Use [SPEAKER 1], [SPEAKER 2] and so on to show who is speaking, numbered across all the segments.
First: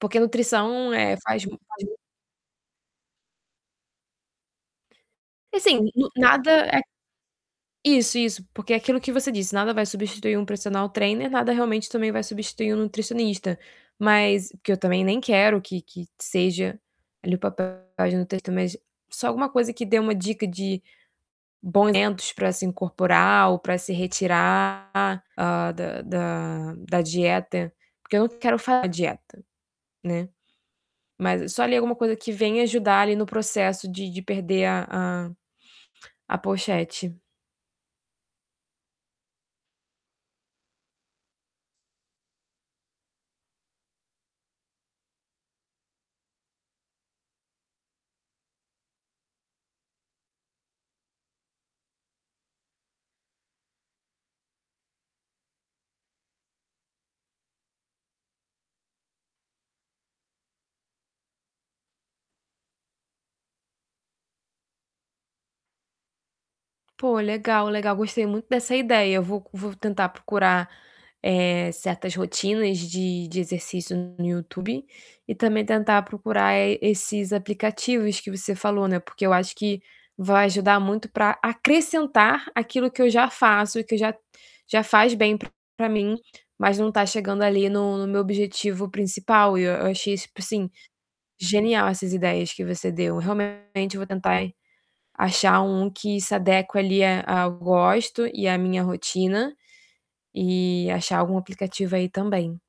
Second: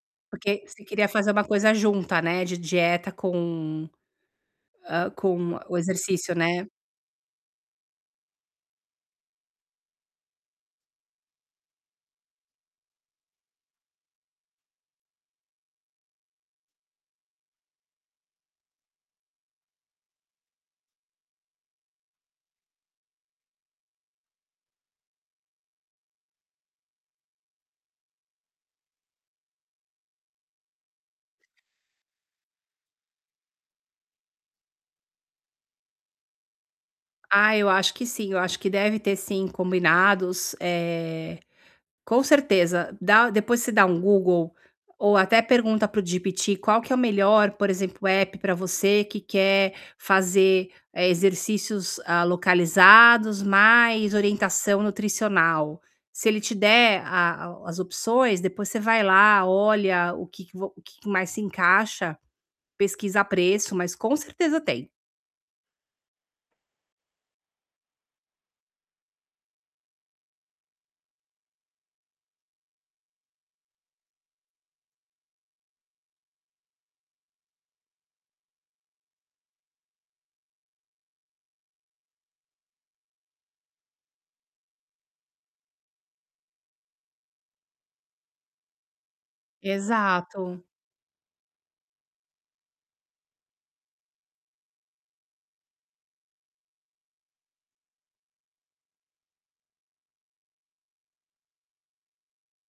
[SPEAKER 1] Porque
[SPEAKER 2] Por que você
[SPEAKER 1] nutrição,
[SPEAKER 2] queria
[SPEAKER 1] eh,
[SPEAKER 2] fazer uma
[SPEAKER 1] faz mu
[SPEAKER 2] coisa
[SPEAKER 1] faz mu
[SPEAKER 2] junta, né, de dieta com, hã, com o
[SPEAKER 1] Assim, no
[SPEAKER 2] exercício,
[SPEAKER 1] nada
[SPEAKER 2] né?
[SPEAKER 1] é Isso, isso. Porque é aquilo que você disse: Nada vai substituir um personal trainer, nada realmente também vai substituir um nutricionista. Mas porque eu também nem quero que que seja ali o papel da nutricionista, mas só alguma coisa que dê uma dica de bons alimentos ou pra se retirar, hã, da da da dieta. Porque eu não quero fazer dieta, né. Mas, só ali alguma coisa que venha ajudar ali no processo de de perder a a a pochete.
[SPEAKER 2] Ah, eu acho que sim. Eu acho que deve ter, sim, combinados, eh, com certeza. Dá depois você dá um Google ou até pergunta para o GPT qual que é o melhor, por exemplo, app pra você que quer fazer, eh, exercícios, hã, localizados mais orientação nutricional. Se ele te der a o as opções, depois você vai lá, olha o que que vo o que que mais se encaixa. Pesquisa preço, mas com certeza tem.
[SPEAKER 1] Pô, legal, legal, gostei muito dessa ideia. Eu vou c vou tentar procurar, eh, certas rotinas de de exercício no YouTube e também tentar procurar, eh, esses aplicativos que você falou, né. Porque eu acho que vai ajudar muito pra acrescentar aquilo que eu já faço e que já já faz bem pra mim. Mas não tá chegando ali no no meu objetivo principal. E eu achei super,
[SPEAKER 2] Exato.
[SPEAKER 1] assim, genial essas ideias que você deu. Realmente eu vou tentar achar um que se adeque ali a ao gosto e à minha rotina e achar algum aplicativo aí também.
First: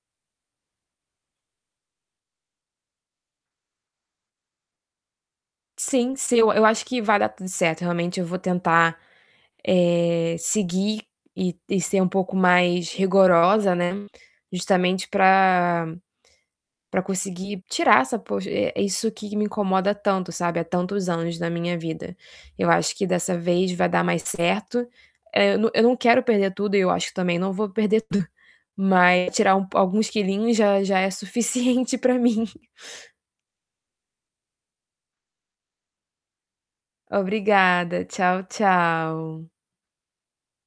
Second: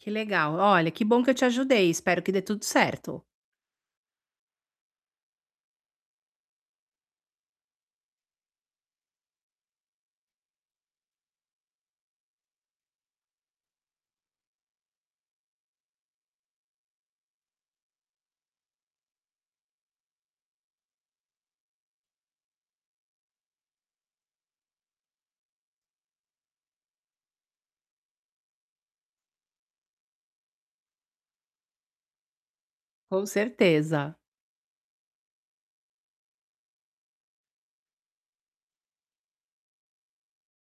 [SPEAKER 2] Que legal. Olha, que bom que eu te ajudei. Espero que dê tudo certo.
[SPEAKER 1] Sim, sim. Eu eu acho que vai dar tudo certo. Realmente, eu vou tentar, eh, seguir e e ser um pouco mais rigorosa, né. Justamente pra pra conseguir tirar essa poche eh, isso que me incomoda tanto, sabe, há tantos anos na minha vida. Eu acho que dessa vez vai dar mais certo. Eh, eu n eu não quero perder tudo e eu acho que também não vou perder tud mas tirar um po alguns quilinhos já já é suficiente pra mim.
[SPEAKER 2] Com certeza.
[SPEAKER 1] Obrigada. Tchau, tchau.